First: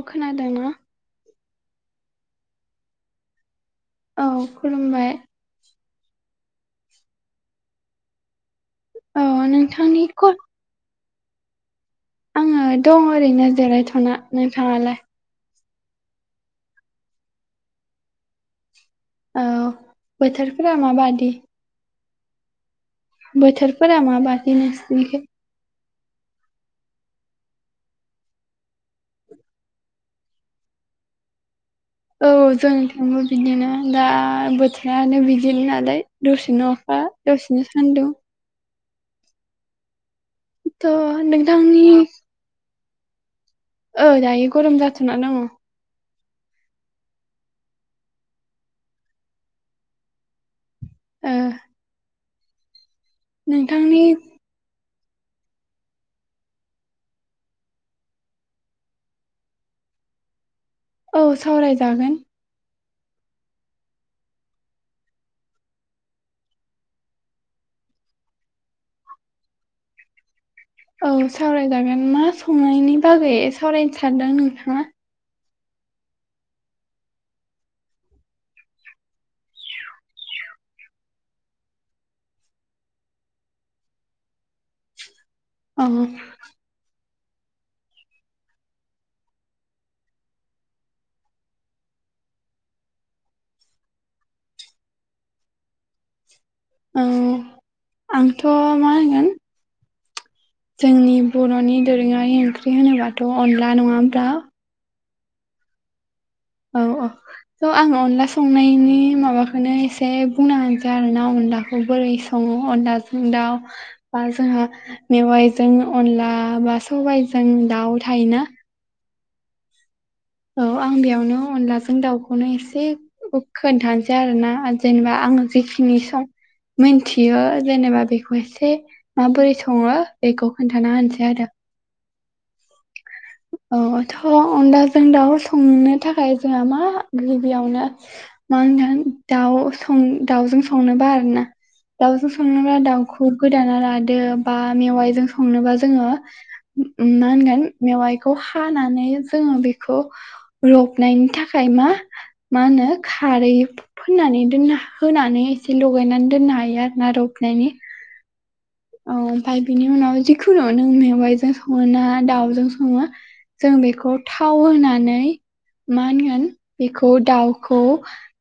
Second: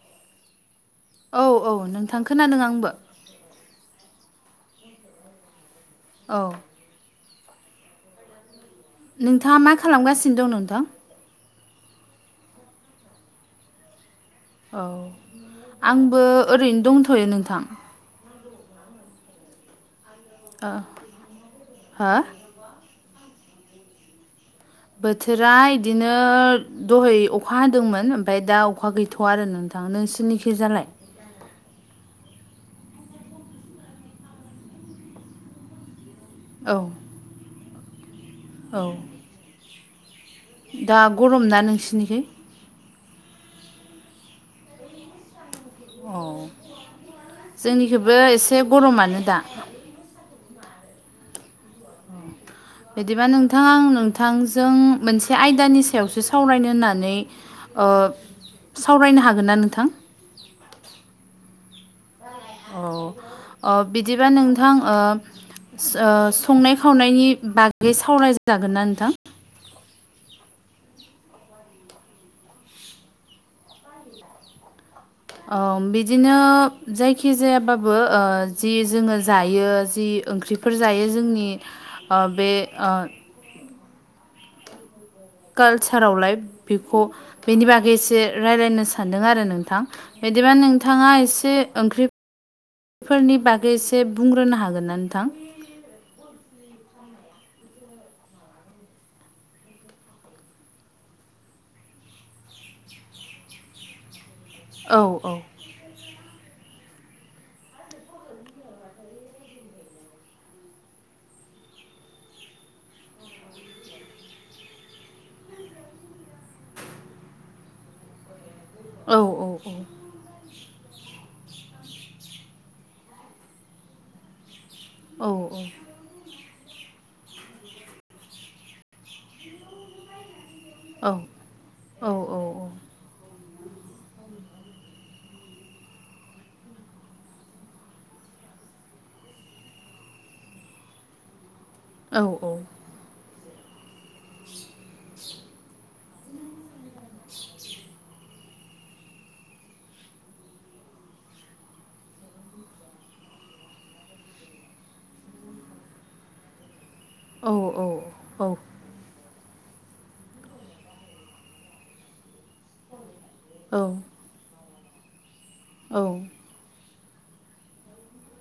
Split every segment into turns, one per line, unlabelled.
अ खोनादोंना?
औ औ नोंथां खोनादों आंबो।
औ खुलुमबाय
औ
औ
नोंथाङा मा
नोंथांनि कल
खालामगासिनो दं नोंथां?
ओ दं ओरैनो जिरायथ'ना
औ
नोंथाङालाय
आंबो ओरैनो दंथ'यो नोंथां।
औ बोथोरफोरा माबादि?
हा
बोथोरफोरा माबायदि नो [unintelligible]
बोथोरा इदिनो दहै अखा हादोंमोन ओमफ्राय दा अखा गैथवा आरो नों थां नोंसिनिखिजालाय?
औ जोंथिंबो बिदिनो दा बोथोरानो बिदिनो नालाय दसेनो
औ
अखा, दसेनो सान्दुं
औ
थ'
दा गरमना
नोंथांनि
नोंसिनिखै?
ओइ दायो गरम जाथ'ना दङ।
अ जोंनिखैबो एसे गरमानो दा
ओ
बिदिबा नोंथां आं
नोंथांनि
नोंथांजों मोन आयदानि सायावसो सावरायनो होननानै ओ सावरायनो हागोनना नोंथां?
औ सावरायजागोन।
अ अ बिदिबा नोंथां ओ ओ संनाय खावनायनि बागै सावराय जागोनना नोंथां?
औ सावराय जागोन मा संनायनि बागै सावरायनो सानदों नोंथाङा?
ओ बिदिनो जायखि जायाबाबो ओ जि जोङो जायो जि ओंख्रिफोर जायो जोंनि ओ बे ओ
औ
कालचारावलाय बेखौ बेनि बागै एसे रायलायनो सानदों आरो नोंथां। बिदिबा नोंथाङा एसे ओंख्रि फोरनि बागै एसे बुंग्रोनो हागोनना नोंथां?
औ आंथ' मा होनगोन जोंनि बर'नि दोरोङारि ओंख्रि होनोबाथ' अनला नङा ओमब्ला
औ औ
औ अ स' आं अनला संनायनि माबाखोनो एसे बुंना होनोसै आरोना अनलाखौ बोरै सङो अनलाजों दाउ बा जोंहा मेवाइजों अनला, बा सबाइजों दाउ थायोना
औ औ औ
औ आं बेयावनो अनलाजों दाउखौनो एसे खोन्थानोसै आरोना जेनेबा
औ
आं जिखिनि सं मिनथियो जेनेबा बेखौ एसे माबोरै सङो बेखौ खोन्थाना होनोसै आरो
औ औ
औ थ' अनलाजों दाउ संनो थाखाय जोंहा मा गिबियावनो मा होनगोन दाउ सं दाउजों संनोबा आरोना
औ
दाउजों
औ
संनोबा दाउखौ गोदाना ला दो बा मेवाइजों संनोबा जोङो मा होनगोन मेवाइखौ हानानै जोङो बेखौ रबनायनि थाखाय मा मानो खारै फोननानै दोन होनानै एसे लगायनानै दोननो हायो आरोना रब
औ औ औ
औ ओमफाय बिनि उनाव जिखुनु नों मेवाइजों संनोना दाउजों सं सङो जों बेखौ थाव होनानै
औ
मा होनगोन बेखौ दाउखौ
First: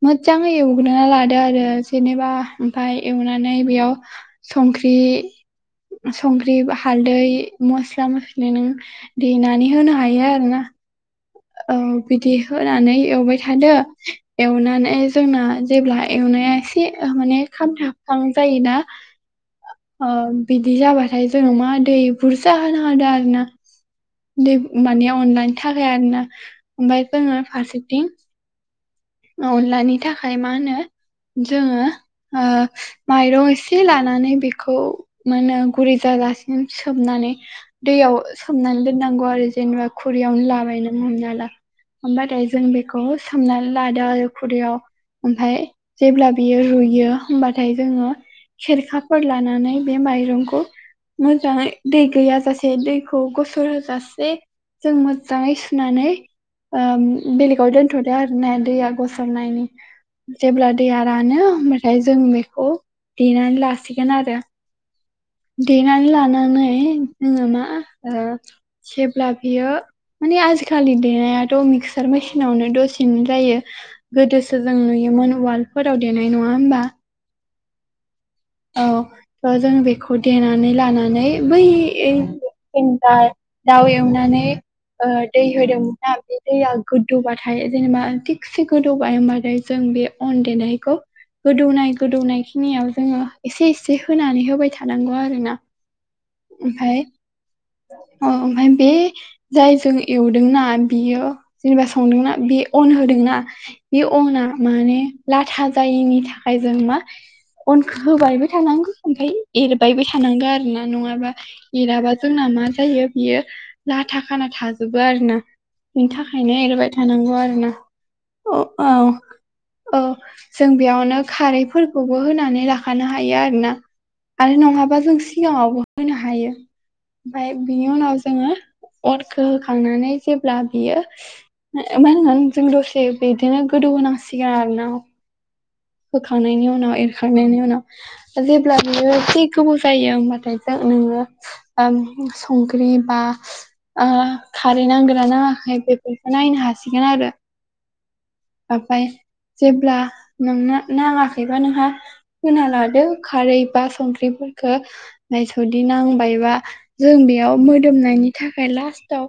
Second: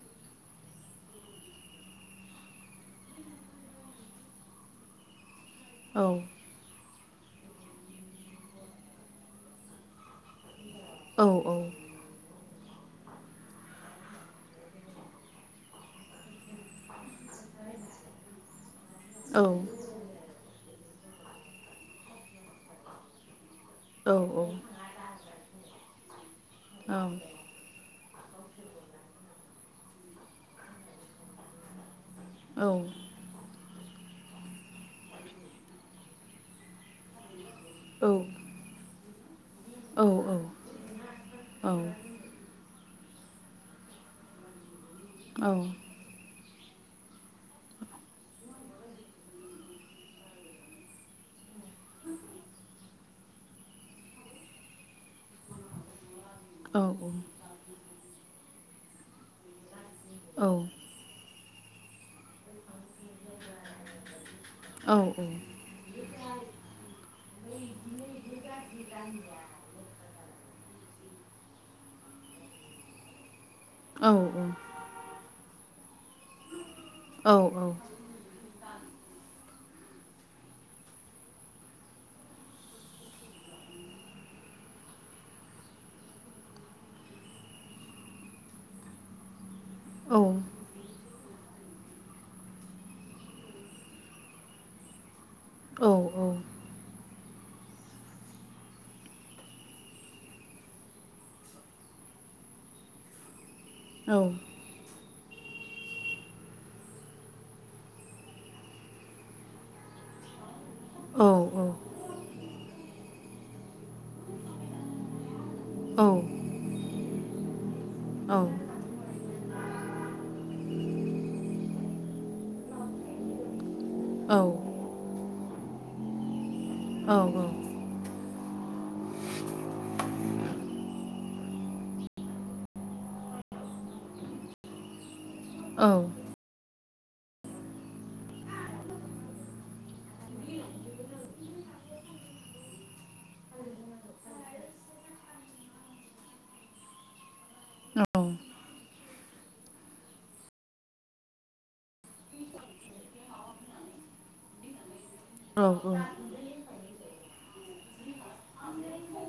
मोजाङै एवग्रोना लादो आरो जेनेबा ओमफाय एवनानै बेयाव संख्रि
औ
सं ख्रि हाल्दै मस्ला मस्लि नों देनानै होनो हायो आरोना
औ औ
औ बिदि होनानै एवबाय थादो एवनानै जोंना जेब्ला एवनाया एसे माने खामथाबखां जायोना
औ
ओ बिदि जाबाथाय जोङो मा दै बुरजा होनो हादों आरो ना
औ औ
माने अनलानि थाखाय आरोना ओमफ्रायफोरनोङो फारसेथिं अनलानि थाखाय मा होनो जोङो ओ माइरं एसे लानानै बेखौ मोनो गुरि जाजासिम सोमनानै दैयाव सोमनानै दोननांगौ आरो जेनेबा खुरैयावनो लाबायनांग हमना ला ओमफाय जों बेखौ सोमनानै लादो आरो खुदैयाव ओमफाय जेब्ला बियो रुयो होमबाथाय जोङो खेरखाफोर लानानै बे माइरंखौ मोजाङै दै गैयाजासे दैखौ गसर होजासे जों मो जाङै सुनानै बेलेगाव दोनथ'दो आर ना दैया गसावनायनि जेब्ला दैया रानो होमब्लाथाय जों बेखौ देनानै लासिगोन आरो
औ औ
देनानै लानानै जोङो मा ओ जेब्ला बियो माने आजिखालि देनायाथ' मिक्सार मेसिनावनो दसेनो जायो गोदोसो जों नुयोमोन उवालफोराव देनाय नङा होमबा
औ औ
औ थ' जों बेखौ देनानै लानानै बैन्ट [unintelligible] दाउ एवनानानै दै होदोंमोन ना बे दैया गोदौबाथाय जेनेबा थिगसे गोदौबाय होमबाथाय जों बे अन देनायखौ गोदौनाय गोदौनाय खिनियाव जोङो एसे एसे होनानै होबाय थानांगौ आरोना
औ
ओमफाय औ ओमफ्राय बे जाय जों एवदोंना बियो जेनेबा संदोंना बेयो अन होदोंना बे अना माने लाथा जायिनि थाखाय जों मा अनखौ होबायबो थानांगौ ओमफ्राय एरबायबो थानांगौ आरो ना ना नङाबा एराबा जोंना मा जायो बियो जाथा खाना थाजोबो आरोना बेनि थाखायनो एरबाय थानांगौ आरो ना अ औ औ जों बेयावनो खारैफोरखौबो होनानै लाखानो हायो आरोना आरो नङाबा जों सिगाङावबो होनो हायो ओमफाय बिनि उनाव जोङो अनखौ होखांनानै जेब्ला बियो मा होनोन जों दसे बिदिनो गोदौ होनोनांसिगोन आरो ना
औ
खांनायनि उनाव एरखांनायनि उनाव जेब्ला बियो एसे गोबाव जायो होमबाथाय जों नोङो ओम संख्रि बा ओ खारै नांगोना नाङाखै बेफोरखौ नायनो हासिगोन आरो। ओमफाय जेब्ला नोंना नाङाखैबा नोंहा होना लादो खारै बा संख्रिफोरखो। नायस'दि नांबायबा जों बेयाव मोदोमनायनि थाखाय लास्टाव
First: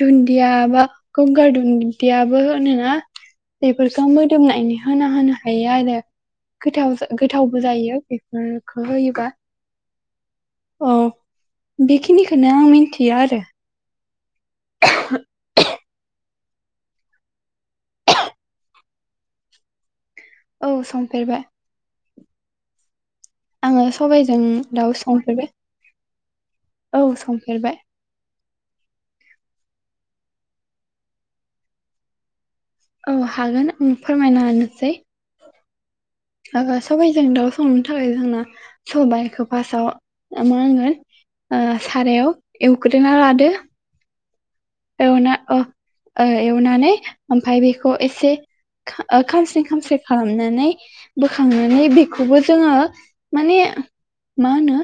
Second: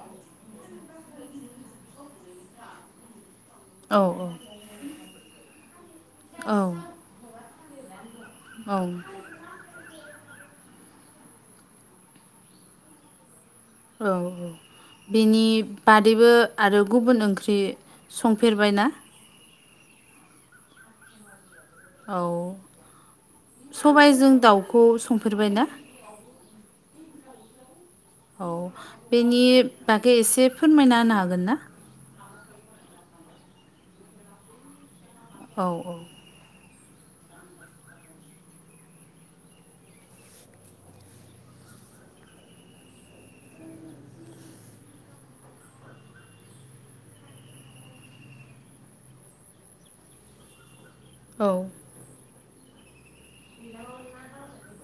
दुन्दिया बा गंगार दुन्दियाबो होनोना बेफोरखौ मोदोमनायनि होना होनो हायो आरो गोथाव
औ
जा गोथावबो जायो बेफोरफोरखो
औ औ
होयोबा। औ बेखिनिखोनो आं मिन्थिया आरो।
औ औ। बेनि बादैबो आरो गुबुन ओंख्रि संफेरबायना?
औ संफेरबाय।
औ।
आङो
सबाय जों
सबायजों
दाउखौ
दाउ
संफेरबाय ना?
औ संफेरबाय
औ बेनि बागै एसे फोरमायना होनो हागोन ना?
औ हागोन आं फोरमायना होनोसै
औ औ।
ओ सबाइजों दाउ संनो थाखाय जोंना सबाइखौ फार्स्टाव ओ मा होनो ओ सारायाव एवग्रोना लादो। एवना अ ओ एवनानै ओमफ्राय बेखौ एसे खा ओ खामसि खामसि खालामनानै
औ
बोखांनानै बेखौबो जोङो माने मा होनो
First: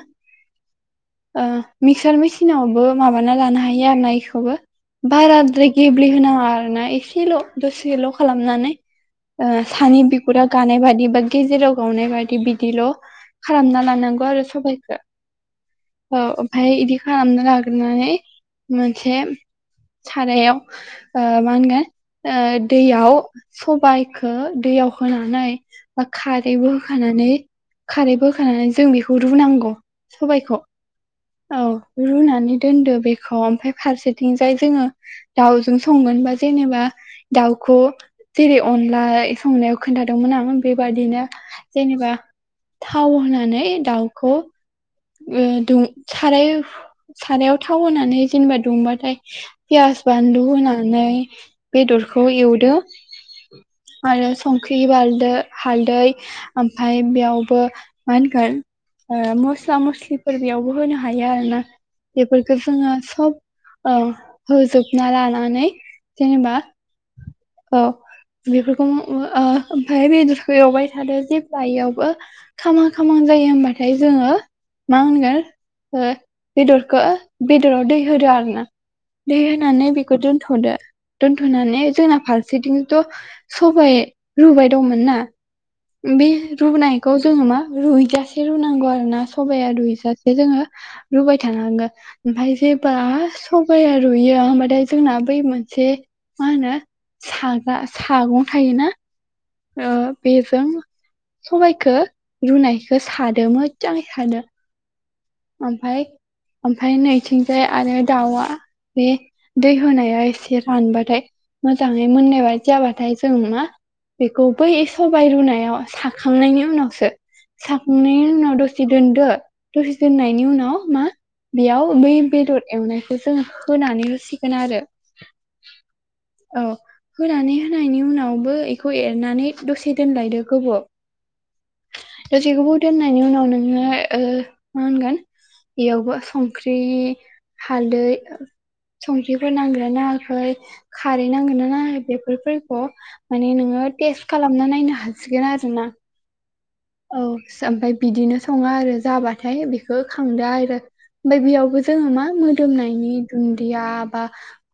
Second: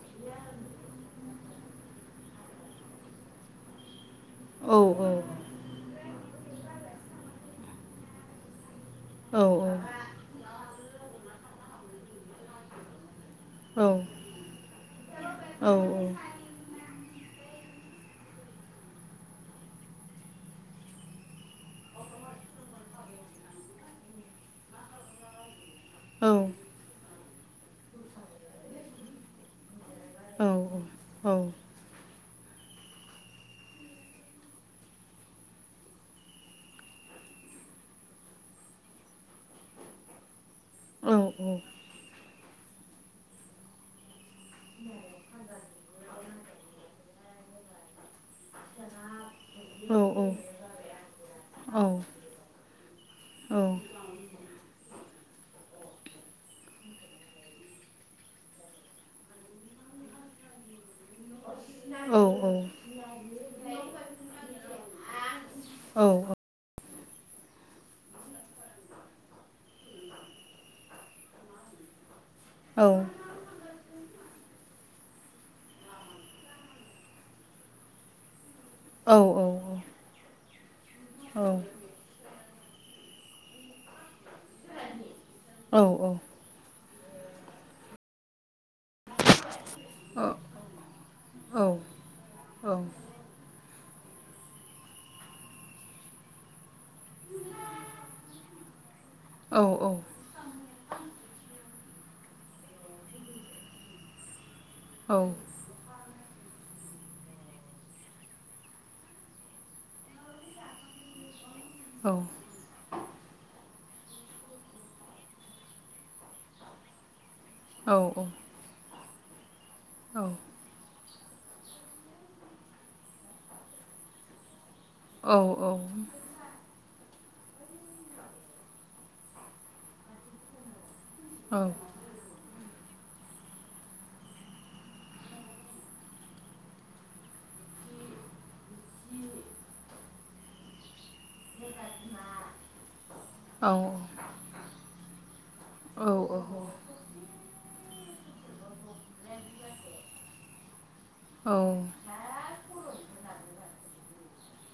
ओ मिक्सार मेचिनावबो माबाना लानो हायो आरो ना इखोबो
औ
बाराद्राय गेब्ले होनाङा आरो ना एसेल' दसेल' खालामनानै
औ
ओ सानि बिख बिगुरा गानाय बादि बा गेजेराव गावनाय बादि बिदिल' खालामना
औ
लानांगौ आरो सबाइखौ।
औ औ।
अ ओमफाय इदि खालामना लाग्रानै मोनसे सारायाव ओ माहोनगोन ओ दैयाव सबाइखौ दैयाव होनानै बा खारैबो होखानानै खारैबो होखानानै जों बेखौ रुनांगौ
औ
सबायइखौ। औ रुनानै दोनदो बेखौ ओमफ्राय फारसेथिंजाय जोङो दाउजों संगोनबा जेनेबा दाउखौ जेरै अनला संनायाव खोन्थादोंमोन आं बेबादिनो जेनेबा थाव होनानै दाउखौ ओ दुं साराय सारायाव थाव होनानै जेनेबा दुंबाथाय पियास बानलु होनानै बेदरखौ एवदो
औ।
आरो संख्रि बालदै हालदै ओमफाय बेयावबो मा होनगोन ओ मस्ला मस्लि फोर बेयावबो होनो हायो आरोना बेफोरफोरखो जोङो सब औ होजोबना लानानै जेनेबा औ बेफोरखौ उम ओमफ्राय बेदरखौ एवबाय थादो जेब्ला इयावबो खामहां खामहां जायो होनबाथाय जोङो मा होनगोन। ओ बेदरखो बेदराव दै होदो आरो ना। दै होनानै बेखौ दोन्थ'दो दोन्थ'नानै जोंना फारसेथिंथ' सबाइ रुबाय दंमोन ना बे रुनायखौ जोङो मा रुइजासे रुनांगौ आरो ना। सबाया रुइजासे जोङो रुबाय थानो थानांगो ओमफ्राय जेब्ला सबाया रुइयो होनबाथाय जोंना बै मोनसे मा होनो सागा सागं थायोना
औ
ओ
औ
बेजों सबायखौ रुनायखौ साद मोजाङै साद
औ
ओमफ्राय ओमफ्राय नैथिंजाय आरो दाउआ बे दै होनाया एसे रानबाथाय मोजाङै मोननाय बा जाबाथाय जों मा बेखौ बै सबाइ रुनायाव साखांनायनि उनावसो साखांनायनि उनाव दसे दोन्दो दसे दोननायनि उनाव मा बेयाव बै बेदर एवनायखौ जोङो होनानै होसिगोन आरो
औ औ
औ होनानै होनायनि उनावबो बेखौ एरनानै दसे दोनलायदो गोबाव
औ
दसे गोबाव दोननायनि उनाव नोङो ओ मा होनगोन बेयावबो संख्रि हालदै संख्रिफोर नांदोंना नाङाखै खारै नांगोनना नाङाखै बेफोरखौ माने नोङो टेस खालामना नायनो हासिगोन आरोना। औ ओमफाय बिदिनो सङो आरो जाबाथाय बेखौ खांदो आरो। ओमफ्राय बेयावबो जोङो मा मोन दोमनायनि दुन्दिया बा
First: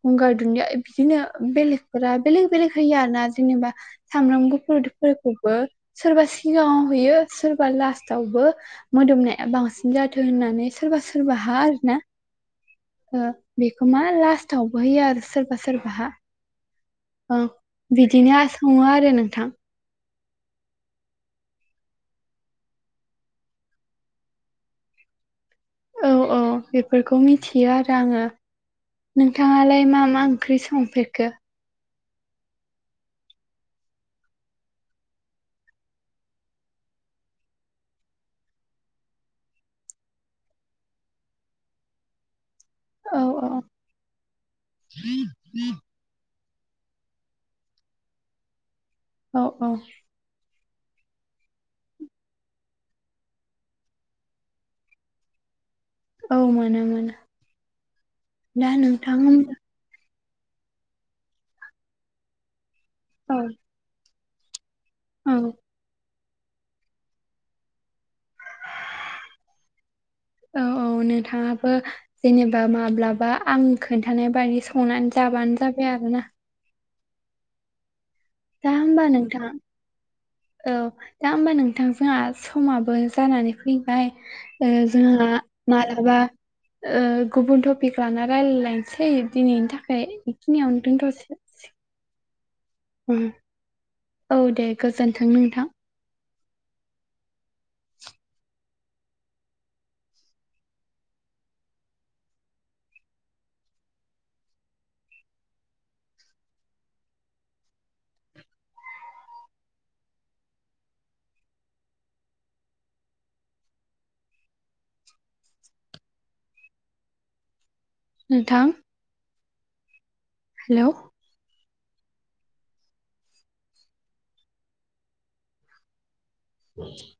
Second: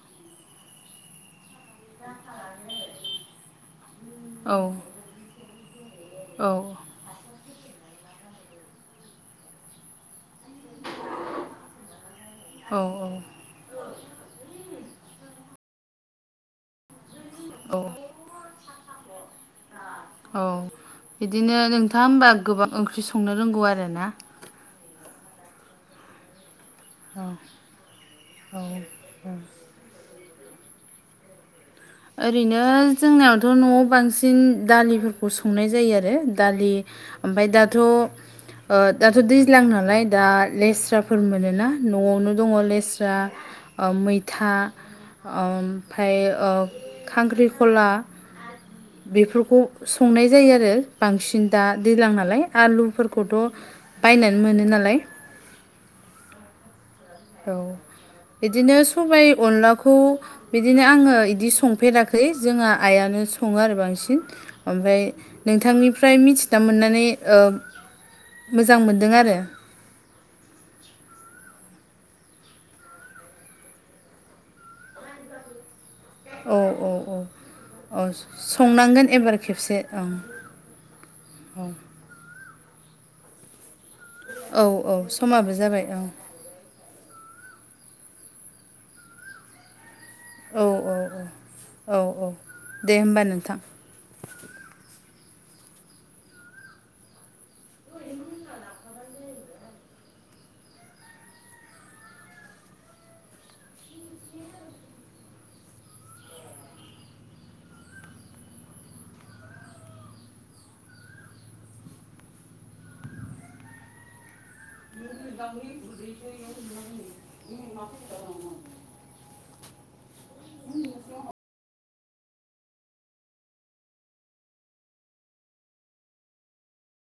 गंगार दुन्दिया बिदिनो बेलेग बेलेग बेलेग होयो आरोना जेनेबा सामब्राम गुफुरुफोरखौबो सोरबा सिगाङाव होयो सोरबा लास्ताबो मोदोमनाया बांसिन जाथों होननानै सोरबा सोरबा हा आरोना
औ
बेखौ मा लास्टावबो होयो आरो सोरबा सोरबाहा। औ बिदिनो आ सङो आरो नोंथां।
औ बिदिनो नोंथाङा होमबा गोबां ओंख्रि संनो रोंगौ आरोना।
औ औ बेफोरखौ
औ
मिथियो आरो आङो।
औ
नोंथाङालाय मा मा ओंख्रि संफेरखो?
ओरैनो जोंनावथ' न'आव बांसिन दालिफोरखौ संनाय जायो आरो दालि ओमफाय दाथ' ओ दाथ' दैज्लां नालाय दा लेस्राफोर मोनोना न'आवनो दङ लेस स्रा
औ औ
मैथा ओमफ्राय ओ खांख्रिखला
औ
बेफोरखौ
औ
संनाय जायो आरो। बांसिन दा दैलां नालाय आलुफोरखौथ' बायनानै मोनो नालाय
औ नंगौ नोंथां।
औ बिदिनो सबाय अनलाखौ बिदिनो आङो इदि संफेराखै जोंहा आइयानो
औ
सङो आरो बांसिन ओमफ्राय
औ
नोंथांनिफ्राय मिथिना मोननानै ओ मोजां मोनदों आरो।
औ औ नोंथाङाबो जेनेबा माब्लाबा आं खोन्थानाय बायदि संनानै जाबानो जाबाय आरोना।
औ औ औ औ
दा होमबा
संनांगोन एबार
नोंथां
खेबसे औ।
औ दा होमबा नोंथां जोंहा समाबो जानानै फैबाय
औ
ओ
औ
जोंहा
समाबो जाबाय औ
मालाबा ओ गुबुन टपिक लाना रायलायनोसै दिनैनि थाखाय
औ
बेखिनियावनो
औ
दोनथ'सै।
औ औ औ दे होमबा नोंथां।
औ दे गोजोन्थों नोंथां।
[inaudible] [unintelligible]
नोंथां हेल' [inaudible]